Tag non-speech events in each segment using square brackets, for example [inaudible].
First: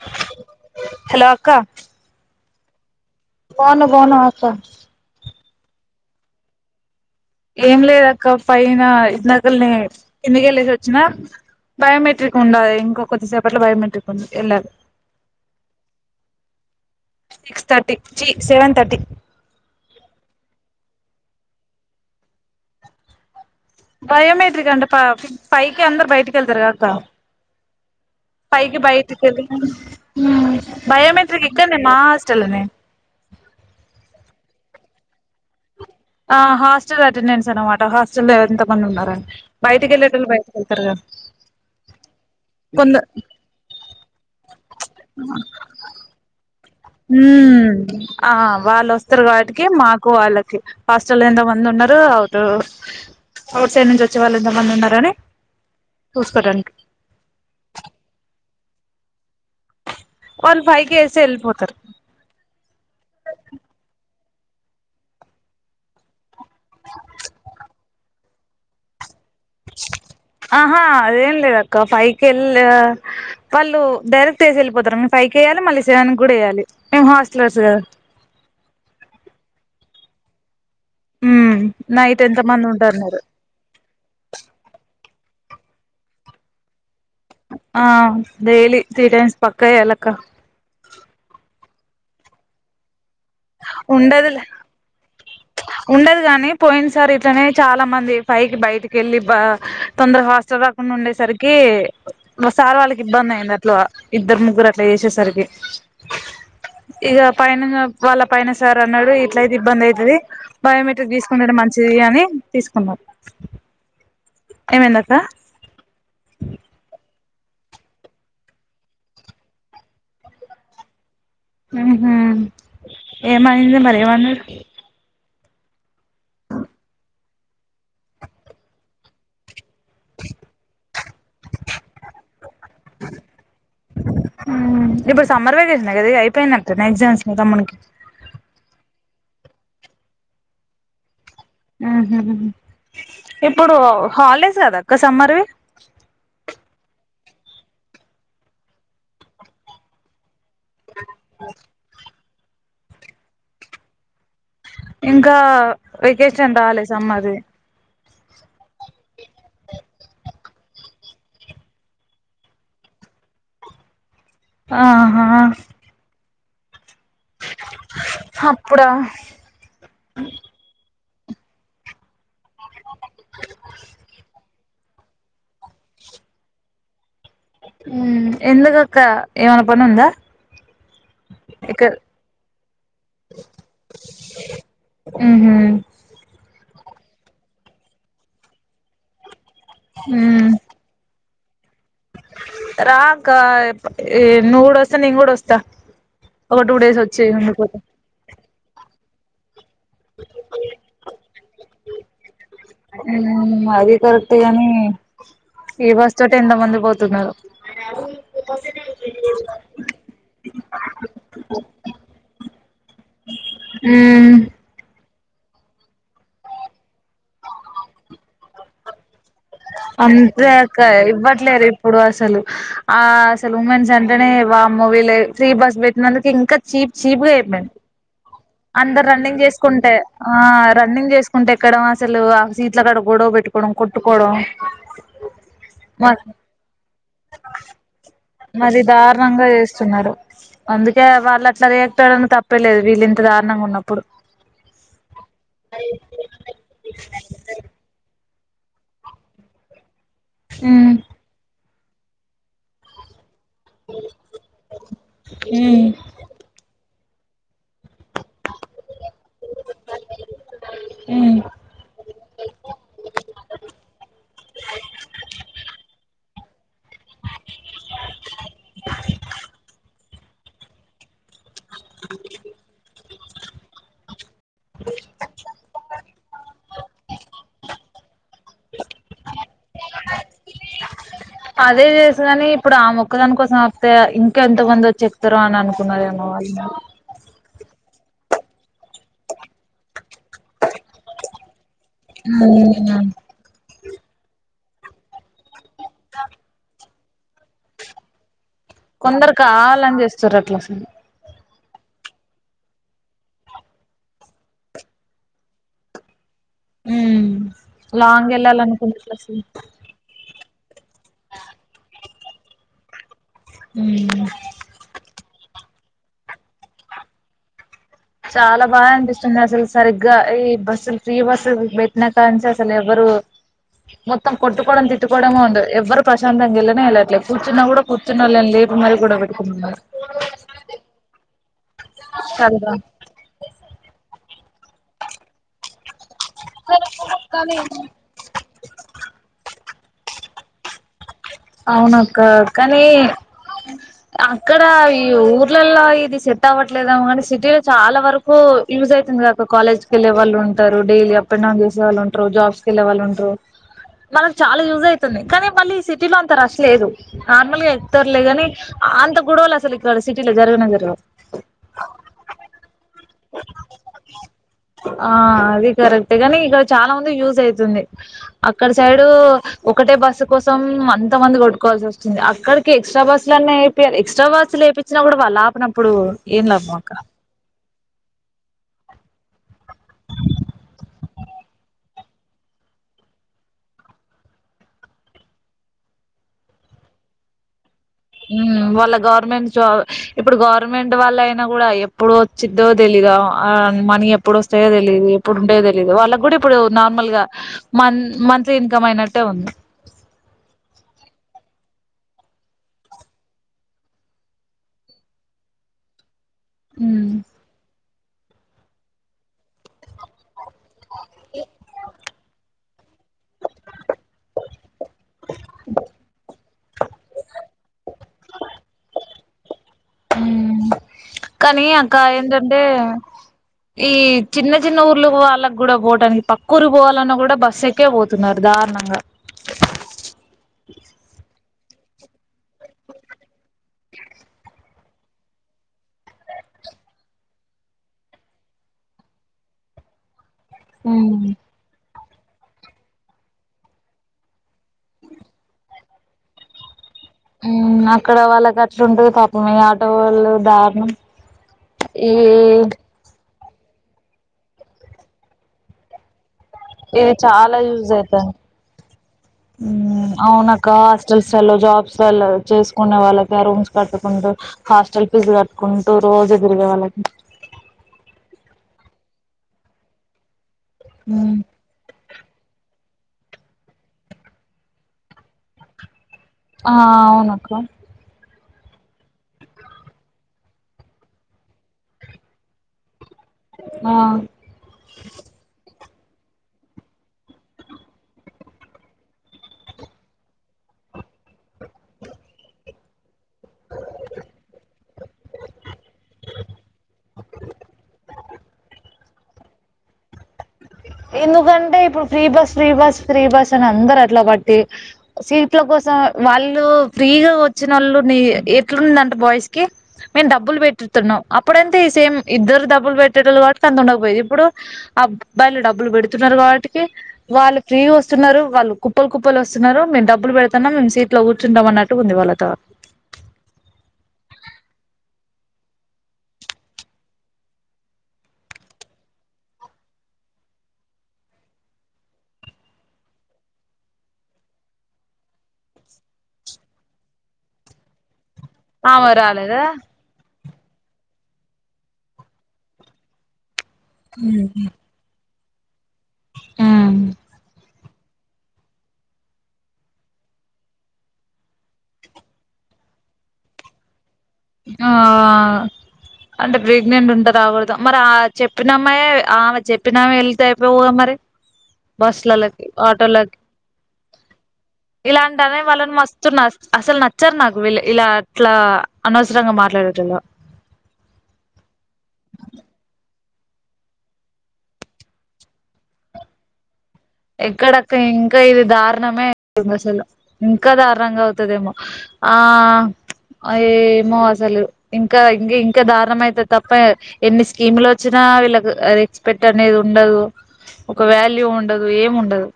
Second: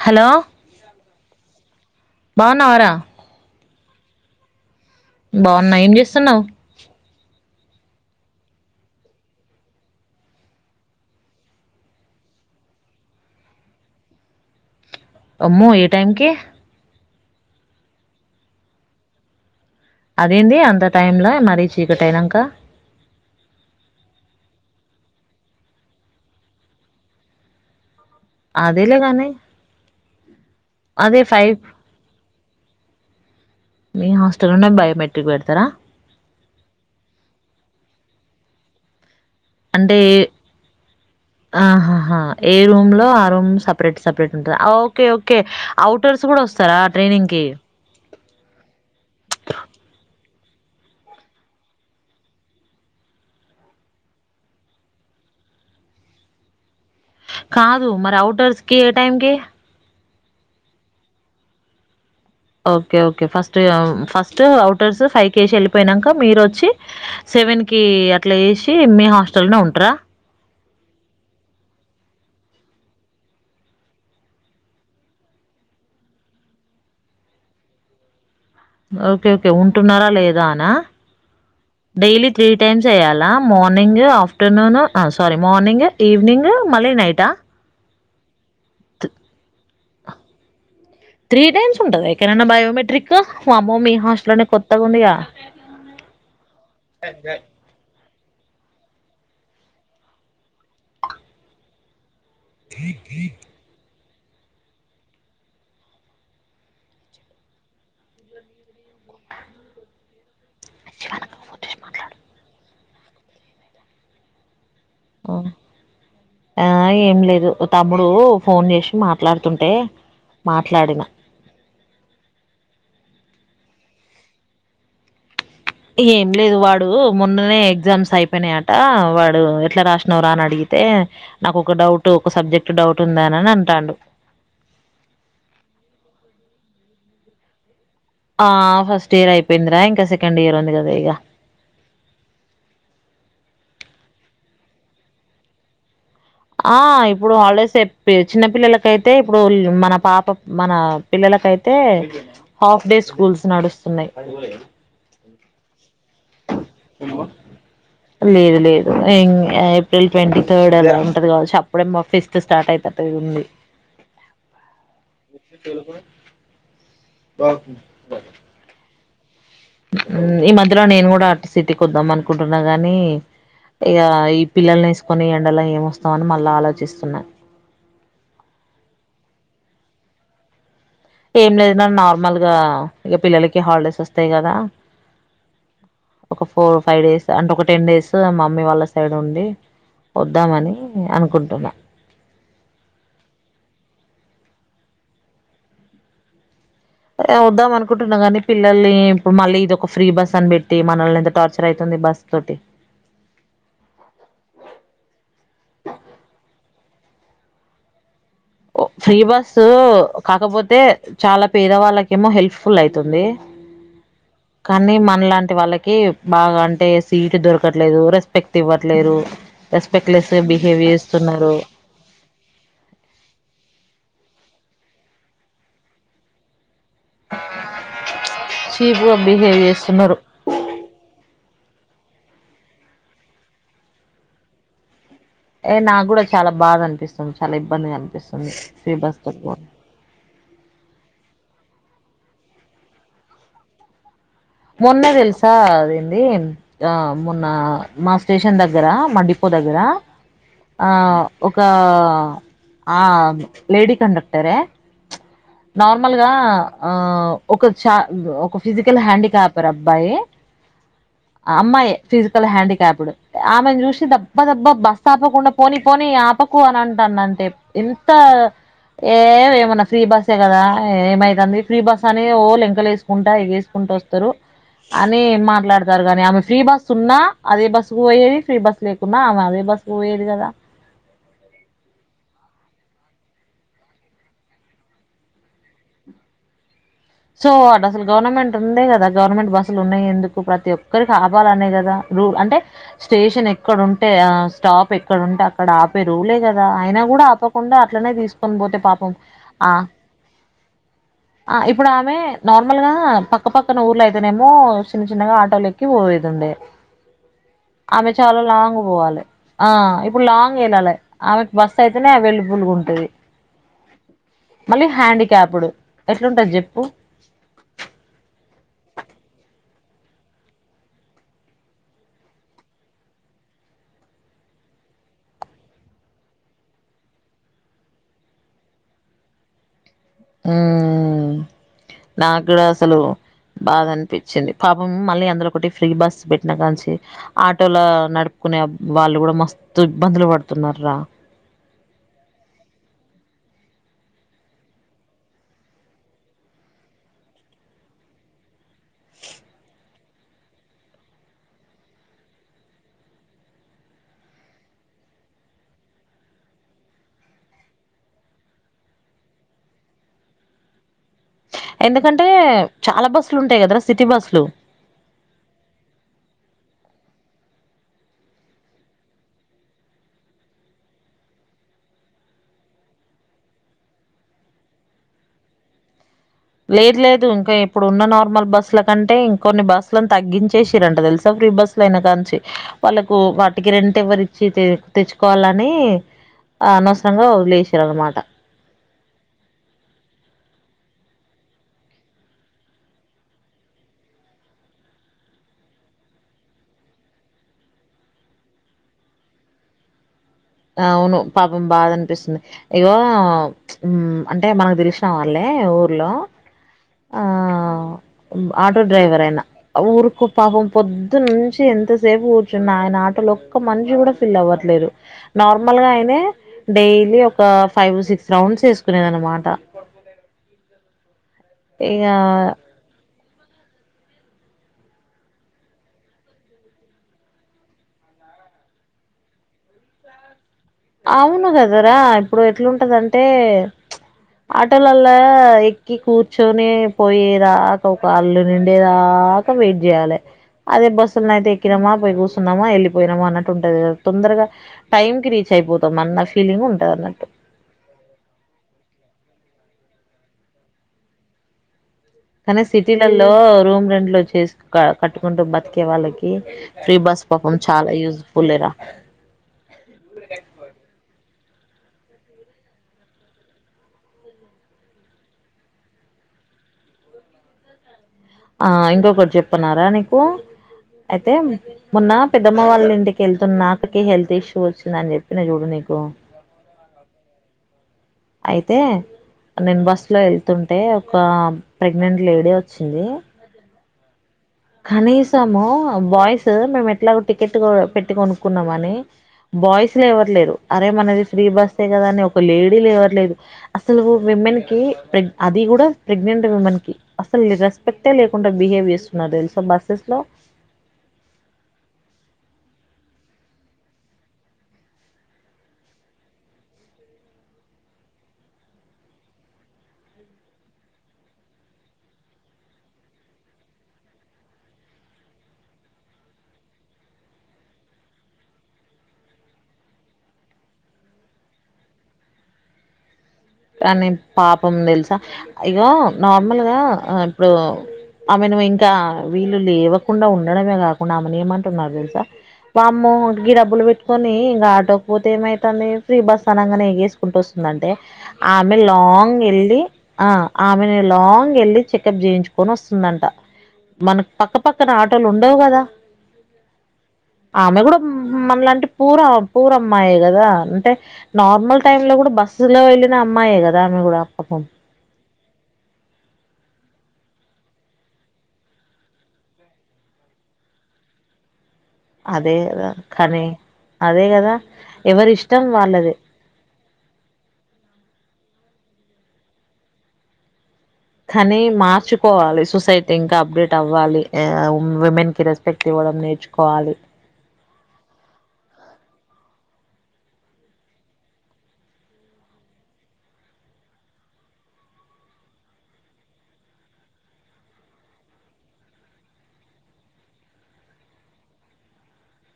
Hello hello అక్క భానవార బాను బాను అక బావున్నా ఏం చేస్తున్నావు్ ఏం లేదు అక్క పైన నగల్ని ఎందుకెళ్ళేసి వచ్చినా బయోమెట్రిక్ ఉండాలి ఇంకో కొద్దిసేపట్లో బయోమెట్రిక్ ఉ వెళ్ళాలి అమ్మో ఏ టైంకి సిక్స్ తర్టీ జీ సెవెన్ తర్టీ అదేంటి అంత టైమ్ంలో మరీ చీకటి అయినాక బయోమెట్రిక్ అంటే ప పైకి అందరరు బయటికి వెళ్తారు కాక్క పైకి అదేలే కానీ బయట్కుదు అదే బయోమెట్రిక్ ఫైవ్ ఇక్కనే మా హాస్టల్నే మీ హాస్టల్లోనే బయోమెట్రిక్ పెడతారా ఆ హాస్టల్ అటెండెన్స్ అనమాట హాస్టల్లో ఎంత మంది ఉన్నారండి అంటే ఆహహా ఏ రూమ్ కొంద లో ఆ రూమ్ సపరేట్ సపరేట్ ఉంటుంది ఓకే ఓకే అఔటర్స్ కూడా వస్తు హ ఆ వాళ్ళు వస్తారు వాబటికి మాకు వాళ్ళకి హాస్టల్ ఎంతో మంది ఉన్నారు అవు అవుట్ సైడ్ నుంచి వచ్చే వాళ్ళు ఎంతో మంది ఉన్నారు అని చూసుకోడానికి కాదు మరి అఔట్డోర్స్ కి ఏ టైంకి వన్ ఫైవ్ కేేస్తే వెళ్ళిపోతారు అఔటర్స్ ఫైవ్ కేసి వెళ్ళిపోయానాక మీరు వచ్చ వ అట్లసి ఆహా అదేం లేద అక్క ఫై ెళ్ళ వాళ్ళు డైరెక్ట్ తీసి వెళ్ళిపోతారుము ఫైకి వెయ్యాలి మళ్ళీ సెవెన్ కూడా వయాలి మేము హాస్టలర్స్ కదా ఓకే ఓకే ఉంటున్నారా లేదా అనా హ్మ్ నైట్ డైలీ ఎంత త్రీ మంది టైమ్స్ ఉంటున్నారు వయాలా మార్నింగ్ ఆఫ్టర్నూన్ ఆ సారీ మార్నింగ్ ఈవనింగ్ మళ్ళీ నైట్ ఆ డైలీ త్రీ టైమ్స్ పక్క ఎలా కుక్క న్స్ ఉంటా ఎనా బయోమెట్రిక్ వామ్మో! మీ ఉండదు హాస్టల్‌లోనే కొత్తగుందిగా. ఉండదు కాగానీ పోయింది సార్ ఇట్లనే చాలా మంది పై బయటికి వెళ్ళి బ తొందర హాస్టల్ రాకుండా ఉండేసరికి ఒకసారి వాళ్ళకి ఇబ్బంది అయింది అట్లా ఇద్దరు ముగ్గురు అట్లా చేసేసరికి ఇక పయైనంగా వాళ్ళ పైన సార్ అన్నాడు ఇట్లయితే ఇబ్బంది అవుతుది బయోమెట్రిక్ తీసుకుంటాడం మంచిది అని తీసుకు అమ ఆ ఏం లేదు తమ్ముడు ఫోన్ చేసి మాట్లాడుతుంటే మాట్లాడిన ఉ ఊ ఏమైంది మరి ఏమన్నాడు ఏం లేదు వాడు మొన్ననే ఎగ్జామ్స్ అయిపోయినాయట వాడు ఇట్లా రాసినవురా అని అడిగితే నాకు ఒక డౌట్ ఒక సబ్జెక్ట్ డౌట్ ఉందా అనిని అంటాడు ఇప్పుడు సమ్మర్ వెకేషన్ కదా అయిపోయిందంటనే ఎగ్జామ్స్ నీ ఆ ఫస్ట్ ఇయర్ అయిపోయిందిరా ఇంకా సెకండ్ ఇయర్ ఉంది కదా ఇక ఆహ ఇప్పుడు హాలిడేస్ కదాక్క సమ్మర్వి ఆ ఇప్పుడు హాలిడేస్ చిన్న పిల్లలకైతే ఇప్పుడు మన పాప మన పిల్లలకైతే హాఫ్ డే స్కూల్స్ నడుస్తున్నాయి ఇంకా వెకేషన్ంటాలి సమ్మర్ది లేదు లేదు ఏప్రిల్ ట్వంటీ థర్డ్ అలా ఉంటది కావచ్చు అప్పుడే పంపిస్తే స్టార్ట్ అవుతూ ఆహా అప్పుడ ఈ మధ్యలో నేనుకూడా స్మార్ట్ సిటీ కి వద్ద మణి అనుకుంటున్నా కాగాని ఇక ఈ పిల్లని వేసుకొని ఎండలో ఏమొస్తామ అని మళ్ళీ ఆలోచిస్తున్నా ఎందుకు అక్క ఏమైనా పని ఉందా ఏం లేదు ఇక్కడ నార్మల్ గా ఇక పిల్లలకి హాలిడేస్ వస్తాయి కదా మ్హూ ఒక ఫోర్ ఫైవ్ డేస్ అంటే ఒక టెన్ డేస్ మా మమ్మీ వాళ్ళ సైడ్ ఉండి వద్దామని అనుకుంటు ొటన్నా రాఅక్క నువ్వు కూడా వస్తే నేను కూడా వస్తా ఒక టూ డేస్ వచ్చాయి వద్దాం ఉండిపొదువ్ అనుకుంటున్నా కానీ పిల్లల్ని ఇప్పుడు మళ్ళీ ఇదొక ఫ్రీ బస్ అని బెట్టి మనల్ని ఎంత టార్చర్ అయితే బస్ తోటి అది కరెక్ట్ గాని ఈ బస్ తోటి ఎంత మంది పోతున్నారో ఫ్రీ బసు కాకపోతే అయితే చాలా పేద వాళ్ళకేమో హెల్ప్ఫుల్ అయితుంది ఊ అలాంటి వాళ్ళకి బాగా అంటే సీటు దొరకట్లేదు రెస్పెక్ట్ ఇవ్వట్లేదు అంతే అక్కా ఇవ్వట్లేరు ఇప్పుడు అసలు ఆ అసలు ఉమెన్స్ అంటేనే వామ్మో వీలే ఫ్రీ బస్ పెట్టినందుకు ఇంకా చీప్ చీప్ గ చెప్పి అందరు చీప్గా రన్నింగ్ బిహేవ్ చేసుకుంటే చేస్తున్నారు ఆ రన్నింగ్ చేసుకుం కుంట ఎక్కడం అసలు ఆ సీట్లకాడ గొడవ పెట్టుకోవడం కొట్టుకోవడం ఏ నాకు మ కూడా చాలా బాధ అనిపిస్తుంది చాలా ఇబ్బందిగా అనిపిస్తుంది మరి ఫ్రీ బస్ తోటి దారుణంగా పోతే చేస్తున్నారు చెప్పడం తప్పేలేదు వీళ్లింత ఇంత దారుణంగా ఉన్నప్పుడు మొన్న తెలుసా అదేంది ఆ మొన్న మా స్టేషన్ దగ్గర మా డిపో దగ్గర ఆ ఉమ్ ఒ ఆ ఆ లేడీ కండక్టరే నార్మల్గా ఆ ఒక చా ఒక ఫిజికల్ హ్యాండిక్యాప్డ్ అబ్బాయి ఉమ్ అమ్మాయే ఫిజికల్ హ్యాండికాప్డు ఆమెను చూసి దబ్బ దబ్బా బస్ ఆపకుండా పోని పోని ఆప కు అని అంటండంటే ఎంత ఏ ఏమన్న ఫ్రీ బస్ కదా ఏమై తంది ఫ్రీ బస్ అని ఓ లెంకలు వేసుకుంట టా ఎగేసుకుంట వస్తరు అని మాట్లాడతండ్రు గని ఆమె ఫ్రీ బస్ ఉన్నా అదే బస్ కు పోయేది ఫ్రీ బస్ లేకున్నా ఆమె అదే బస్ కు పోయేది కదా అదే చేసుగని ఇప్పుడు ఆమొక్కదానికోసం ఆపితే ఇంకా ఎంత మంది వచ్చి ఎక్కుతరో అని అనుకున్నరేమో వాళ్ళు మరి సో అటు అసలు గవర్నమెంట్ ఉంది కదా గవర్నమెంట్ బస్సులు ఉన్నయి ఎందుకు ప్రతి ఒక్కరికి ఆపాలనే కదా రూ అంటే ఉమ్ స్టేషన్ ఎక్కడ ఉంటే టే ఆ స్టాప్ ఎక్కడంటే అ అక్కడ ఆపే రూలే కదా అయిన కూడా అప కుండా అట్లనే తీసుకొని పోతే పాపం కొందరు ఆ కావాలని చేస్తుర్రు అట్లా అసలు ఆ ఇప్ ఇప్పుడు ఆమె నార్మల్ గా పక్క పక్కన ఊర్లో అయితేనేమో చిన్న చిన్నగా ఆటోలు ఎక్కిపో పోయేది ఉండే ఉమ్ ఆమె చాలా లాంగ్ వెళ్ళాలనుకున్నట్లు పోవాలి అసలు ఆ ఇప్పుడు లాంగ్ వెళ్లాలి ఆమెకి బస్ అయితేనే అవైలబుల్ ఉంటుది హుమ్ క్యాపుడు ఎట్లుంటది చెప్ప ఉ చాలా బాద అనిపిస్తుంది అసలు సరిగ్గా ఈ బస్సులు ఫ్రీ బస్సు పెట్టినా కానుంచి అసలు ఎవరు మొత్తం కొట్టుకోవడం తిట్టుకోవడమో ఉంటది ఎవ్వరు ప్రశాంతం గెళ్ళనే వెళ్ళట్లేదు కూర్చున్నా కూడా కూర్చున్నోల్లో ని లేపు మరి గొడవ పెట్టుకుంటు హుమ్ నాకు కూడా కదా అసలు బాధ అనిపి వచ్చింది పాపం మళ్ళీ అందులో ఒకటి. ఫ్రీ బస్సు పెట్టిన కాంచి ఆటోల నడుపుకునే వాళ్ళు కూడా మస్త్ తు ఇబ్బందులు పడుతున్నరు రా అవునక్క కానీ అక్కడ ఈ ఊర్లల్లో ఇది సెట్ అవ్వట్లేదుమొ, కానీ సిటీలో చాలా వరకు యూజ్ అయితుందిగ అక్క. కాలేజ్ కి వెళ్లే వాళ్ళు ఉంటారు, డైలీ అప్ అండ్ డౌన్ చేసేవాళ్ళు ఉంటారు, జాబ్స్ కి వెళ్ళే వాళ్ళు ఉంటారు, మనకి చాలా యూజ్ అవుతుంది. కానీ మళ్ళీ సిటీ సిటీలో అంత రష్ లేదు. నార్మల్ గా ఎకుతారులే గాని అంత గొడవలు అసలు ఇక్కడ సిటీలో జరగనే జరగవ్. ఎందుకంటే చాలా బస్సులు ఉంటాయి కదరా సిటీ బస్సులు ఆ అది కరెక్ట్ కానీ ఇక చాలా మం యూజఅవుతుంది. అక్కడ సైడ్ ఒకటే బస్సు కోసం అంత మంది కొట్టుకోవాల్సి వస్తుంది. అక్కడికి ఎక్స్ట్రా బస్సు లన్న ఎపి ఎక్స్ట్రా బస్సులు వేపిచినా కూడా వాళ్ళు ఆపనప్పుడు లేదు లేదు ఇంకా ఇప్పుడున్న నార్మల్ బస్సుల కంటే ఇంకో కొన్ని బస్సులను తగ్గించేసిరంట తెలుసా. ఫ్రీ బస్సులు అయినా కాంచి వాళ్ళకు, వాటికి రెంట్ ఎవరు ఇచ్చి తె తెచ్చుకోవాలని అనవసరంగా ఒదిలేసి హుమ్ వాళ్ళ గవర్నమెంట్ జాబ్ ఇప్పుడు గవర్నమెంట్ వాళ్ళ అయినా కూడా ఎప్పుడు వచ్చిద్దొ తెలీదు. ఆ మనీ ఎప్పుడు వస్తాయో తెలీయదు. ఎప్పుడు ఉంటాయో తెలియదు. వాళ్ళకి కూడా ఇప్పుడు నార్మల్గా మ మంత్లీ ఇన్కమ్ అయినట్టే ఉంది. ఆ అవును పాపం బాధ అనిపిస్తుంది. ఇగో హుమ్ అంటే మనకు తెలిసిన వాళ్ళే ఊర్లో ఉమ్ ఆ ఆటో డ్రైవరైనా ఊరుకు పాపం పొద్దు నుంచి ఎంతసేపు కూర్చున్నా ఆయన ఆటోల ఒక్క మనిషి కూడా ఫిల్ అవ్వట్లేరు. నార్మల్ గా అయినే డైలీ ఒక ఫైవ్ సిక్స్ రౌండ్స్ వేసుకునేది అన్నమాట. ఉమ్ కానీ అక్క ఇగ ఏంటంటే ఈ చిన్న చిన్న ఊర్లు వాళ్ళకి కూడా పోటానికి, పక్క ఊరికి పోవాలన్నా కూడా బస్ ఎక్కే పోతున్నారు దారుణంగా జరా ఇప్పుడు ఎట్లుంటదంటే చ్ ఆటోలల్ల ఇ కూర్చొనే పోయే దాకా వాళ్ళు నిండే దాకా వెయిట్ చేయాలి. అదే ఉమ్ బస్సల్ నైతె ఎక్కినమాం పొయి కూస్తున్నామా, వెళ్ళిపోయినామా అన్నట్టు ఉంటది క తొందరగా టైమ్ కి రీచ్ అయిపోతాం అన్న ఫీలింగ్ ఉంటుందిన్న హు అక్కడ వాళ్ళ ఖర్చు ఉంటది. పాపం ఆటో వాళ్ళు దారుణం. ఈ లో రూమ్ రెంట్లు వచ్చేసి కట్టుకుంటూ బతికే వాళ్ళకి ఫ్రీ ఇది బస్ చాలా పాపం యూజ్ అయితాంది. యూజ్ఫుల్ లేరా అవును అక్క హాస్టల్ జాబ్స్ చేసుకునే వాళ్ళకి, రూమ్స్ కట్టుకుంటూ హాస్టల్ ఫీజు కట్టుకుంటూ రోజు తిరిగే వాళ్ళకి ఆ ఇంకొకటి చెప్పన్నారా నీకు అయితే మొన్న పెద్దమ్మ వాళ్ళ ఇంటికి కెళ్తున్న అక్కకి హెల్త్ ఇష్యూ వచ్చింది అని చెప్పి నా చూడు నీకు. ఆ అవును అక్క అయితే నేను బస్ లో ఎళ్తుంటే ఒకా ప్రెగ్నెంట్ లేడీ వచ్చిందీ. ఆ కనీసమో బాయ్స్ ఆ మేము ఎట్లాగు టికెట్ కొ పెట్టి కొనుక్కున్నామ్ అనీ బాయ్స్ల ఎవరు లేరు. అరే మనది ఫ్రీ బస్సే కదా అని ఒక లేడీ లెవట్ లేదు. అసలూ విమెన్ కీ ప్రెగ్ అది గూడా ప్రెగ్నెంట్ విమెన్ కి, అస్సల్ రెస్పెక్టే లేకుండ బిహేవ్ చేస్తు నాక్ తెల్సు బస్సెస్ లో ఎందుకంటే ఇప్పుడు free bus free bus free bus అని అందరు అట్ల బట్టి, సీట్ల కోసం వాళ్లూ ఫ్రీగా వచ్చినోళ్ళు. నీ ఎట్లుందంటె బాయ్స్ కి, మేమ్ డబ్బులు పెట్టుతున్నం, అప్పుడంతే ఈ సేమ్ ఇద్దరు డబ్బులు పెట్టేటోళ్ళు కాబట్టి అంత ఉండకపోయేది. ఇప్పుడూ అబ్బాయిలు డబ్ డబ్బులు పెడుతున్నరు కాబట్టికి, వాళ్ళు ఫ్రీగ వస్తున్నరూ, వాళ్ళు కుప్పలు కుప్పలు వస్తున్నరూ, మేమ్ డబ్బులు పెడుతన్నం సీట్లో కూర్చుంటం అన్నట్టు గుంది వాళ్ళ థాట్. కాని పాపం తెలుసా. ఇగో నార్మల్గా ఆ ఇప్పుడూ, ఆమెను ఇంకా వీళ్ళు లేవకుండ ఉండడమే కాకుండా ఆమెను ఏమంటున్నారు తెలుసా, వామ్మో గీ డబ్బులు పెట్టుకొనీ ఇగా ఆటోక్ పోతే ఏమైతాంది, ఫ్రీ బస్ అనంగనే ఏగేసుకుంటూ వస్తుందంటే. ఆమె లాంగ్ ఎల్లీ ఆ ఆమెనే లాంగ్ ఎళ్ళి చెకప్ చేయించుకొని వస్తుందంట. మనకు పక్క పక్కన ఆటోలు ఉండ్ డవు కదా. ఉమ్ ఆమె గూడ మనలాంటి పూరా పూర అమ్మాయే గదా, అంటే నార్మల్ టైమ్ లో గూడ బస్సు లో ఎల్లి నా అమ్మాయే గదా ఆమె గూడా. ఆ అంటె ప్రెగ్నెంట్ ఉంట రాకూడదు. మరి ఆ చెప్పినమ్మాయే ఆమె చెప్పినామె ఎళ్తే అయిపోవుగా మరి. అదే బస్లల్లకి, కదా ఆటోలకి. కానీ అదే గదా. ఇలాంటనే వాళ్ళని మస్తున్నస్ అస్సల్ నచ్చర్ నాకు వీళ్ళే ఇలా అట్లా అనవసరంగ మాట్లాడేటోళ్ళు. కానీ మార్చుకోవాలి సొసైటీ ఇంకా అప్డేట్ అవ్వాలి. ఏ ఉమెన్కి రెస్పెక్ట్ ఇవ్వడం నేర్చుకోవాలి. ఎక్కడక్క ఇంకా ఇది దారుణమే అ [inaudible] తుంది అసలు. ఇంకా దారుణంగా అవుతదేమో. ఆ ప్చ్ ఏమో అసలు, ఇంకా ఇంది ఇంకా దారుణం అయితది తప్పా, ఎన్ని స్కీములొచ్చినా వీళ్ళకు అ రెస్పెక్ట్ అనేది ఉండదూ. ఒక వాల్యూ ఉండ్ డదూ. ఏమ్ ఉండదు.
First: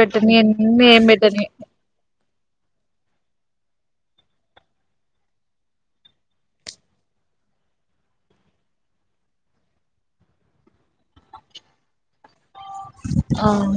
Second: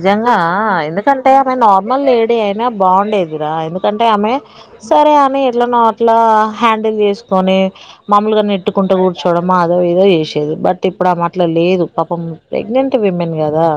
పెట్టని ఎన్ని ఏం ఎందుకంటే పెట్టని ఆమె నార్మల్ లేడీ అయినా బాగుండేదిరా ఎందుకంట్ టే, ఆమె సరే అని ఎట్లనో అట్లా హ్యాండిల్ చేసుకొనీ, మాములుగా నెట్టుకుంటూ కూర్చోడమా అదో ఇదో చేశేది. బట్, ఇప్పుడు ఆమె అట్ల లేదు పాపం ప్రెగ్నెంట్ విమెన్ ఆ గదా.